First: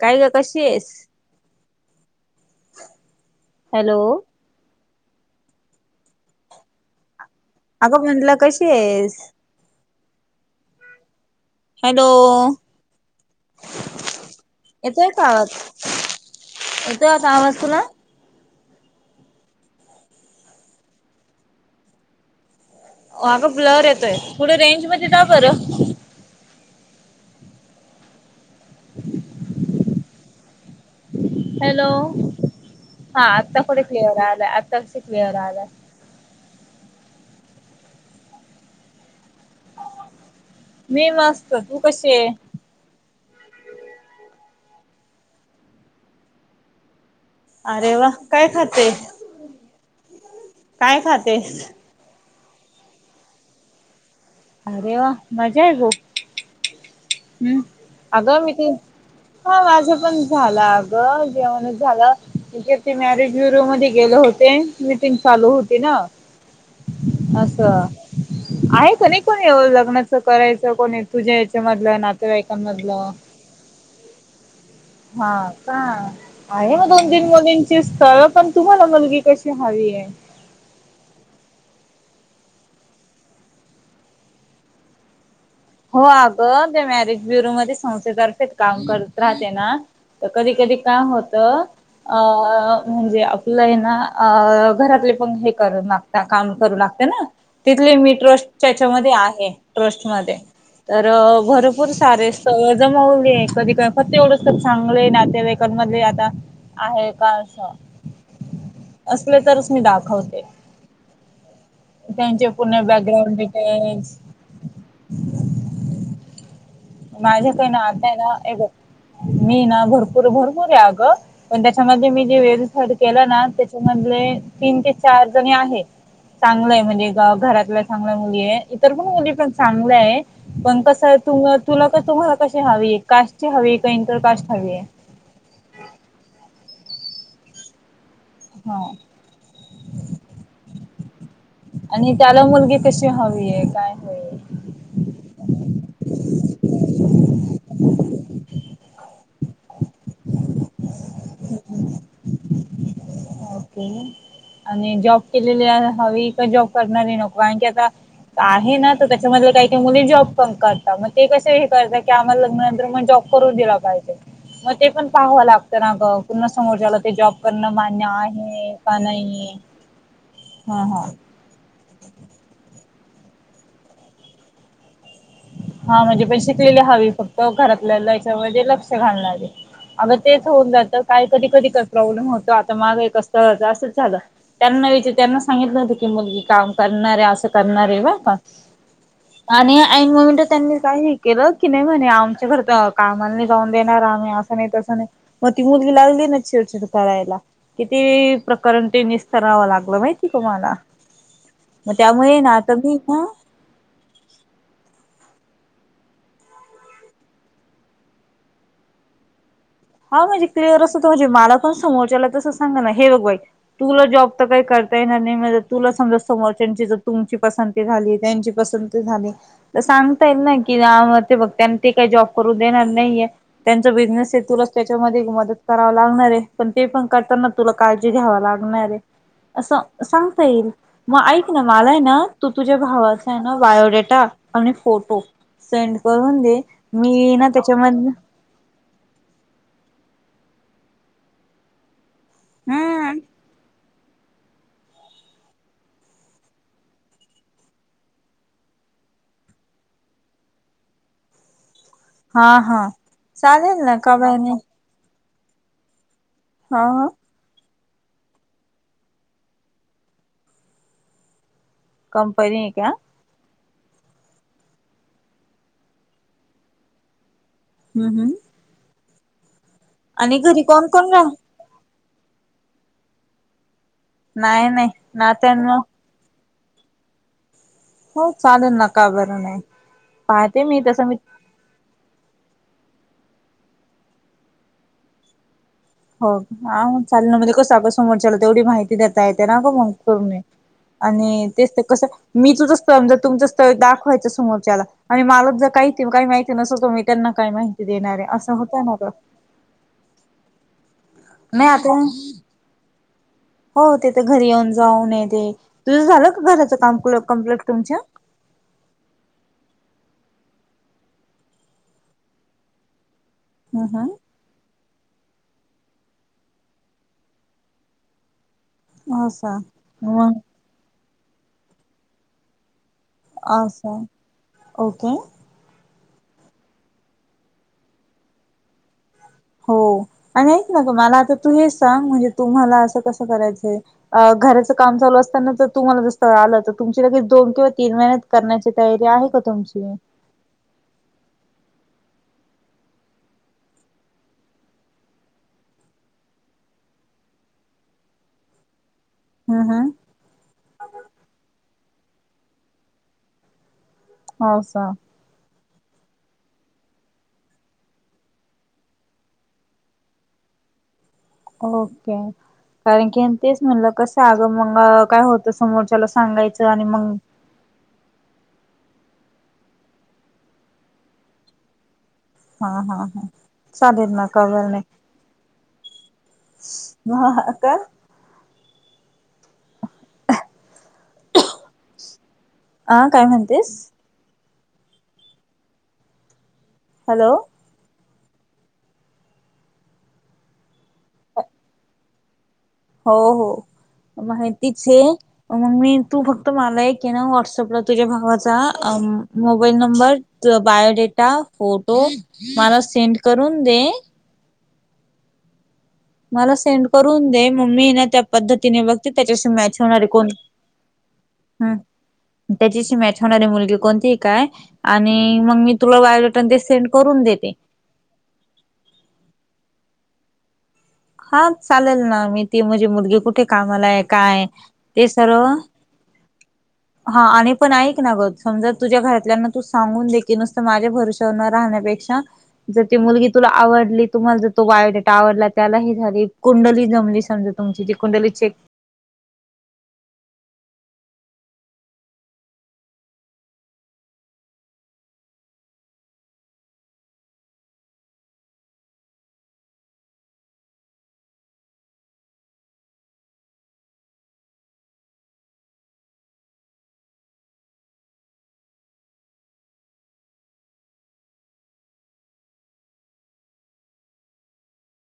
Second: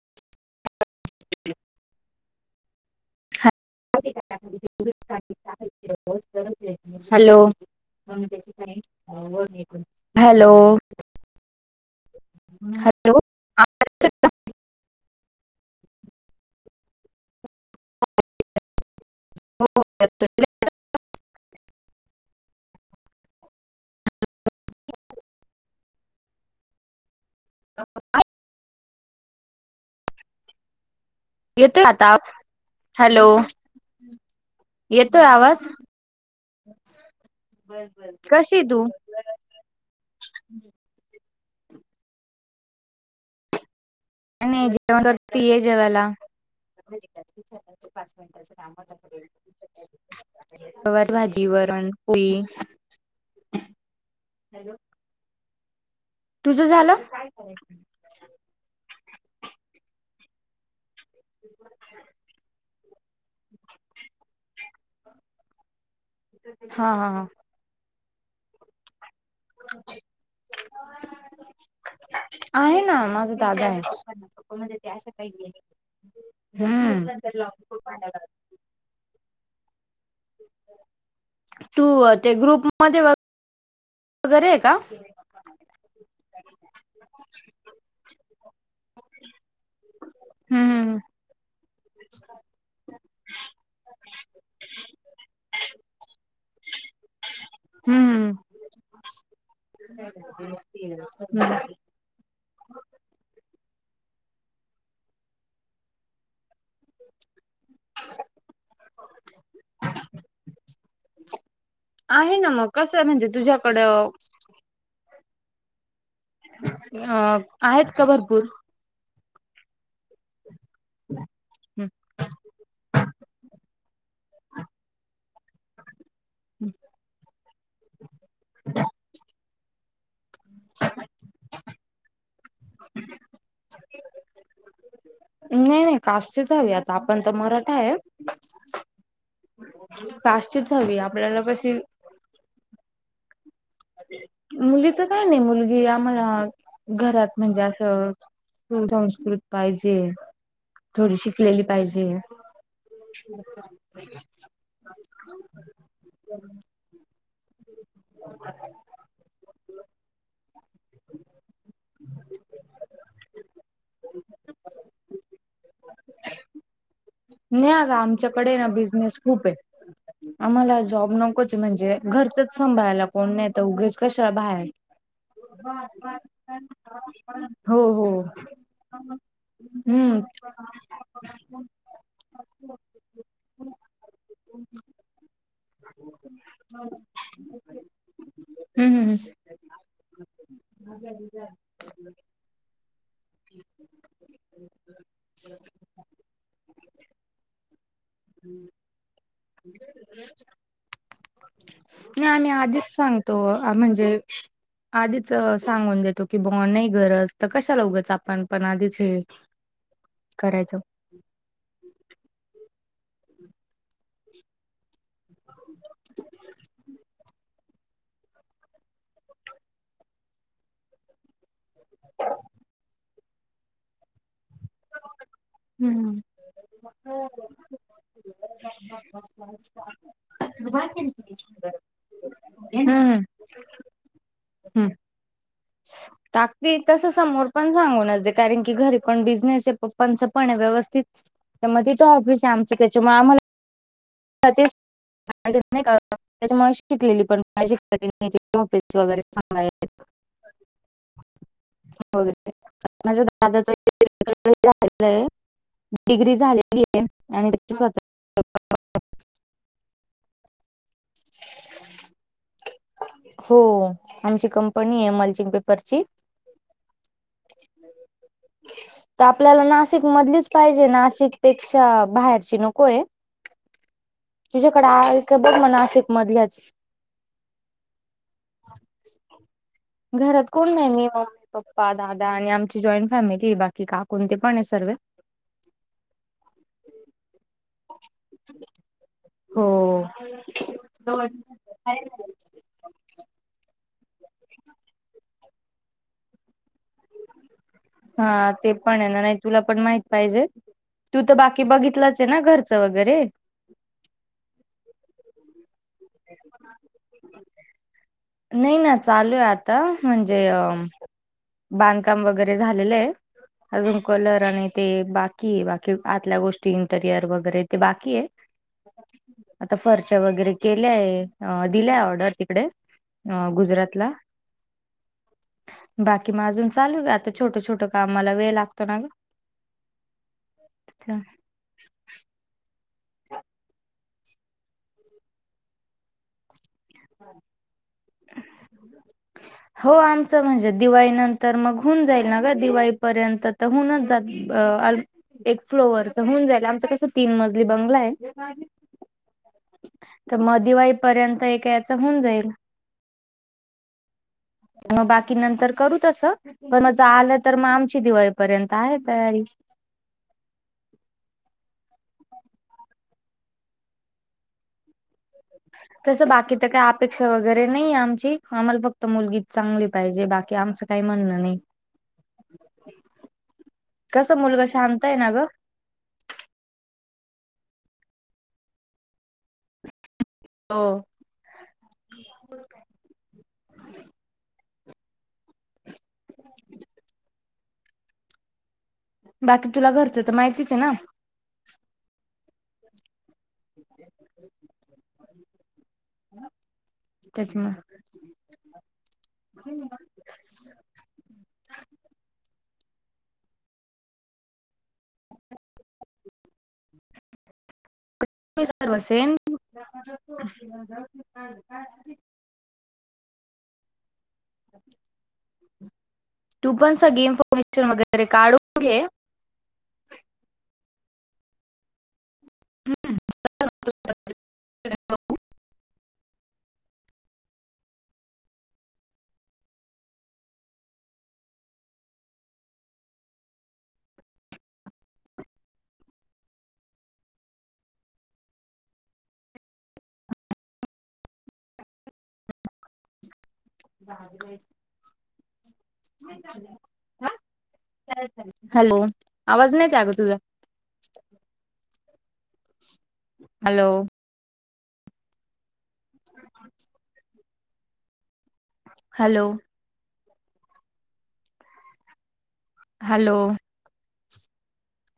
काय गं? कशीयेस? ह हॅलो! हॅलो! अगं म्हटलं कशी आहेस? हॅलो! हॅलो! येतो का आवाज? येतो आता आवाज तुला? हो येतो तुला? अग ब्लयर येतोय पुढा थोड रेंज मध्ये जा बरं हो येतोय हॅलो. आता हा हॅलो, आत्ता थोडे क्लिअर आलाय आत्ता ! येतोय क्लिअर आलाय. आवाज? कशी हाय तू? मी मस्त तू कशी आहे? काय नाही जेवण करती ये जेवायला? ह अरे वा काय खाते? काय गवार भाजी खातेस? वरण पोळी. अरे वा मजा आहे भो. तुझ झालं? हम् अगं मी ते हा माझं पण झालं. अगं जेवणच झाल ते मॅरेजयुरुम मध्ये गेले होते. मीटिंग चालू होती ना. हा हा. आहे की नाही कोणी लग्नाच करायचं कोणी तुझ्या याच्यामध्ये. आपल्या नातेवाईकां मधलं. दा. हा काआहे मग हम्म दोन तीन मुलींची स्थळ पण तुम्हाला मुलगी कशी हवी आहे? तू अ ते ग्रुप मध्ये बघ. तू घरी आहे का? हो अगं, ते मॅरिज ब्युरोमध्ये संस्थेतर्फेच काम करत राहते ना. तर कधी -कधी हम्म काम होतं. अ म्हणजे आपलं हे ना अ - घरातले पण हे कर ना. काम करू लागते ना, तिथले मी हम्म ट्रस्ट त्याच्यामध्ये आहे ट्रस्ट मध्ये. तर अ भरूप. हम्म भरपूर सारे स्थळ जमवूले कधी काय फत्ते उडवूस्तव चांगले नातेवाईकांन मध्ये आता. आहे बाळासा असले तरच मी दाखवते. आहे त्यांचे ना मग पुूर्ण कसं म्हणजे बॅकग्राउंड तुझ्याकडं डिटेल्स. अ माझ्या त्या आहेत का नात्याला भरपूर ए बघ मी ना भरपूर -भरपूर ए अगं. पण त्याच्यामधले मी जे व्हेरिफाईड केलं ना, त्याच्यामधले तीन ते चार जणी आहेत. चांगलंय म्हणजे ग घरातल्या चांगल्या मुली आहेत. इतर पण मुली चांग चांगल आहे. पण कस आहे तू तुला तुम्हाला कशी हवी कास्ट ची हवी? की इंटर कास्ट हवी? नाही- नाही कास्ट ची च हवी. आता आपण तर मराठ आहे. हो. कास्टचीच हवी आपल्याला कशी आणि त्याला मुलगी कशी हवी आहे काय? आहे? मुलीच काय नाही. मुलगी आम्हाला घरात म्हणजे असं सुसंस्कृत पाहिजे. थोडी शिकलेली पाहिजे. [inaudible] ओके आणि जॉब केलेली हवी का जॉब करणारी नको कारण की आता आहे ना तर त्याच्यामध्ये काही - - त्या मुली जॉब पण करता. मग ते कसे हे करता की, आम्हाला लग्नंतर म जॉब करून दिला पाहिजे. मग ते पण पाहावं लागतं ना ग, पुन्हा समोरच्याला ते जॉब करणं मान्य आहे- - कडे ना बिझनेस खूप आहे. आम्हाला हां हां जॉब नकोच आहे. म्हणजे घरचंच सांभाळायला कोण नाही तर उगीच कशाला बाहेर हाय. हा म्हणजे पण शिकलेली हवी. फक्त हो हो घरातल्याच्या मध्ये लक्ष घालणारी. अग हम्म ते- - होऊन जातं काय कधी कधी काय प्रॉब्लेम होतो आता मागे एका स्थळाचं असंच झालं. त्यांना विचार त्यांना सांगितलं होतं की मुलगी काम करणार आहे असं करणार आहे बर का. हम्म आणि ऐैन मोमेन्टच त्यांनी काय हे केलं, की नाही म्हणे आमच्या घरी तर कामा नाही जाऊन देणार. आम्ही असं नाही तसं नाही. मग ती मुलगी लागली ना चिडचिड करायला. किती प्रकरण ते निस्तरावं लागलं माहितीय तुम्हाला? म नाही त्यामुळे- - आम्ही आधीच सांगतो अ म्हणजे आधीच सांगून देतो की, बाबा नाही गरज तर कशाला उगाच आपण पण आधीच हे हा वो म्हणजे करायचं क्लिअर कसं ओ तुम्ही च्या माला पण समोरच्याला तसं सांगा ना हे बघ बाई तुला जॉब तर करता येणार नाही. मदत - - तुला समजा समोरच्यांची जर तुमची पसंती झाली त्यांची पसंती झाली तर, सांगता येईल नाय की ते बघ त्यां ते काही जॉब करून देणार नाहीेय त्यांचा बिझनेस तुला त्याच्यामध्ये मदत कराव हम्म लागणार आहे पण ते पण करताना तुला काळजी घ्याव लागणार आहे. असं सांगता येईल मग ऐक ना माला आहे ना तू तुझ्या हम्म भावाचा आहे ना बायोडेटा आणि हम्म फोटो सेंड करून दे टाकते तसं मी समोर ना पण त्याच्यामधन सांगूनच दे कारण की घरी पण बिझनेस आहे पप्पांच पणय व्यवस्थित त्या म तिथ ऑफिस आहे आमची त्याच्यामुळे हम्म आम्हाला [inaudible] माझ्याकडं नाही का त्याच्यामुळे शिकलेली पण पाहिजे [unintelligible] ऑफिसच वगैरे सांगाय बोल. हा हा माझ्या दादाच [unintelligible] चालेल ना का बाय नाही ऐकलय. डिग्री झालेली हा आहे. हा आणि त्याचे स्वतः कंपनी है क्या? हो आमची कंपनी आहे. 'मलचिंग पेपरची'. हम् हम्. ते आपल्याला नाशिक मधलीच घरी पाहिजे कोण कोण राह नाशिकपेक् क्षा बाहेरची नकोय. नाही तुझ्याकडे नाही आहे का बघ म नात्यांना नासिक् मधल्याच. हो चालेल ना. का बरं नाही? घरात पाहते कोण मी नाही तस मित मम्मी पप्पा दादा आणि आमची जॉईंट फॅमिली बाकी काकू अन् ते पण आहे सर्वे. हो हा चालेल ना म्हणजे कसं आता समोरच्याला तेवढी माहिती देता ये ते ना हो का मग करून आणि तेच ते कसं मी तुझं स्तळ म्हणजे तुमच स्थळ दाखवायचं समोरच्याला. आणि मला जर काही ती काही माहिती नसल तर मी त्यांना काय माहिती देणार आहे हा असं ते होतय ना पण ग. आहे नाही तुला पण माहित पाहिजे, तू तर बाकी नाही आता बघितलच हे ना घरच वगैरे. हो ते तर घरी येऊन जाऊन येते, तुझं झालं का घराचं काम क्लो कम्प्लीट तुमच्या? नाही ना चालू आहे आता म्हणजे अ बांधकाम वगैरे झालेल आहे, हम्म अजून हम्म कलर [unintelligible] ते बाकी ये बाकी आतल्या गोष्टी इंटरियर वगैरे ते बाकी ये. असा आता फर्च्या मग वगैरे केल्याये अ दिल्याय ऑर्डर तिकडे अ असा गुजरातला. ओके बाकी म अजून चालू आता छोट छोट कामाला वेळ लागतो ना ग. हो, आणि ऐक ना ग अच्छा. मला आता तू हेच सांग म्हणजे तुम्हाला अस कसं करायचय. अ घराचं काम चालू असताना जर तुम्हाला जर स्थळ आल त तुमची लगेच दोन किंवा तीन महिन्यात करण्याची तयारी आहे का तुमची? च म्हणजे दिवाळी नंतर मग होऊन जाईल ना ग दिवाळीपर्यंत तर होऊनच जात अ अल एक फ्लोवरच होऊन जाईल आमचं कसं तीन मजली बंगला आहे [inaudible] हम्म हम्म तर म दिवाळीपर्यंत एक याच होऊन जाईल. हो स मग बाकी नंतर करू तस, पण म जर आलं तर मग आमची दिवाळीपर्यंत आहे तयारी. ओके, कारण की तेच म्हटलं कसं अग मंग काय हो समोरच्याला तसं बाकी सांगायच तर आणि काही मंग अपेक्षा वगैरे नाही आमची आम्हाला फक्त मुलगीच चांगली पाहिजे बाकी आमचं काही म्हणणं नाही. हा हा हा, चालेल ना कसं मुलगा कळवेन शांत आहे ना ग मी [unintelligible] हो आ, काय म्हणतेस? हॅलो बाकी तुला घरच तर माहितीच हे ना? हो हो, माहितीच ये, मंग मी तू फक्त मला एक ये ना त्याच्यामुळे व्हॉट्सअपला तुझ्या भावाचा अ मोबाईल नंबर तुझा बायोडेटा, फोटो मला सेंड करून दे. मला सेंड करून दे, म मी ये ना त्या मी पद्धतीने बघते सर्वसेन त्याच्याशी मॅच होणारे कोण? हम्म त्याच्याशी मॅच होणारी मुलगी कोणती काय आणि मंग मी तुला बायोडेटा अन ते तू सेंड पण करून सगळी देते. [inaudible] वगैरे काढून घे हा चालेल ना मी ती म्हणझे मुलगी कुठे कामाला आहे, काय आहे ते सर्व हा आणि पण ऐक ना ग समजा तुझ्या घरातल्यांना तू सांगून दे की नुसता माझ्या भरवश्यावर न राहण्यापेक्षा जर ती मुलगी तुला आवडली तुम्हाला जर तो बायोडेटा आवडला त्यालाही झाली कुंडली जमली समजा. तुमची जी कुंडली चेक [inaudible] हॅलो आवाज नाही येत आहे गं तुझा हॅलो [unintelligible] [inaudible] हॅलो हॅलो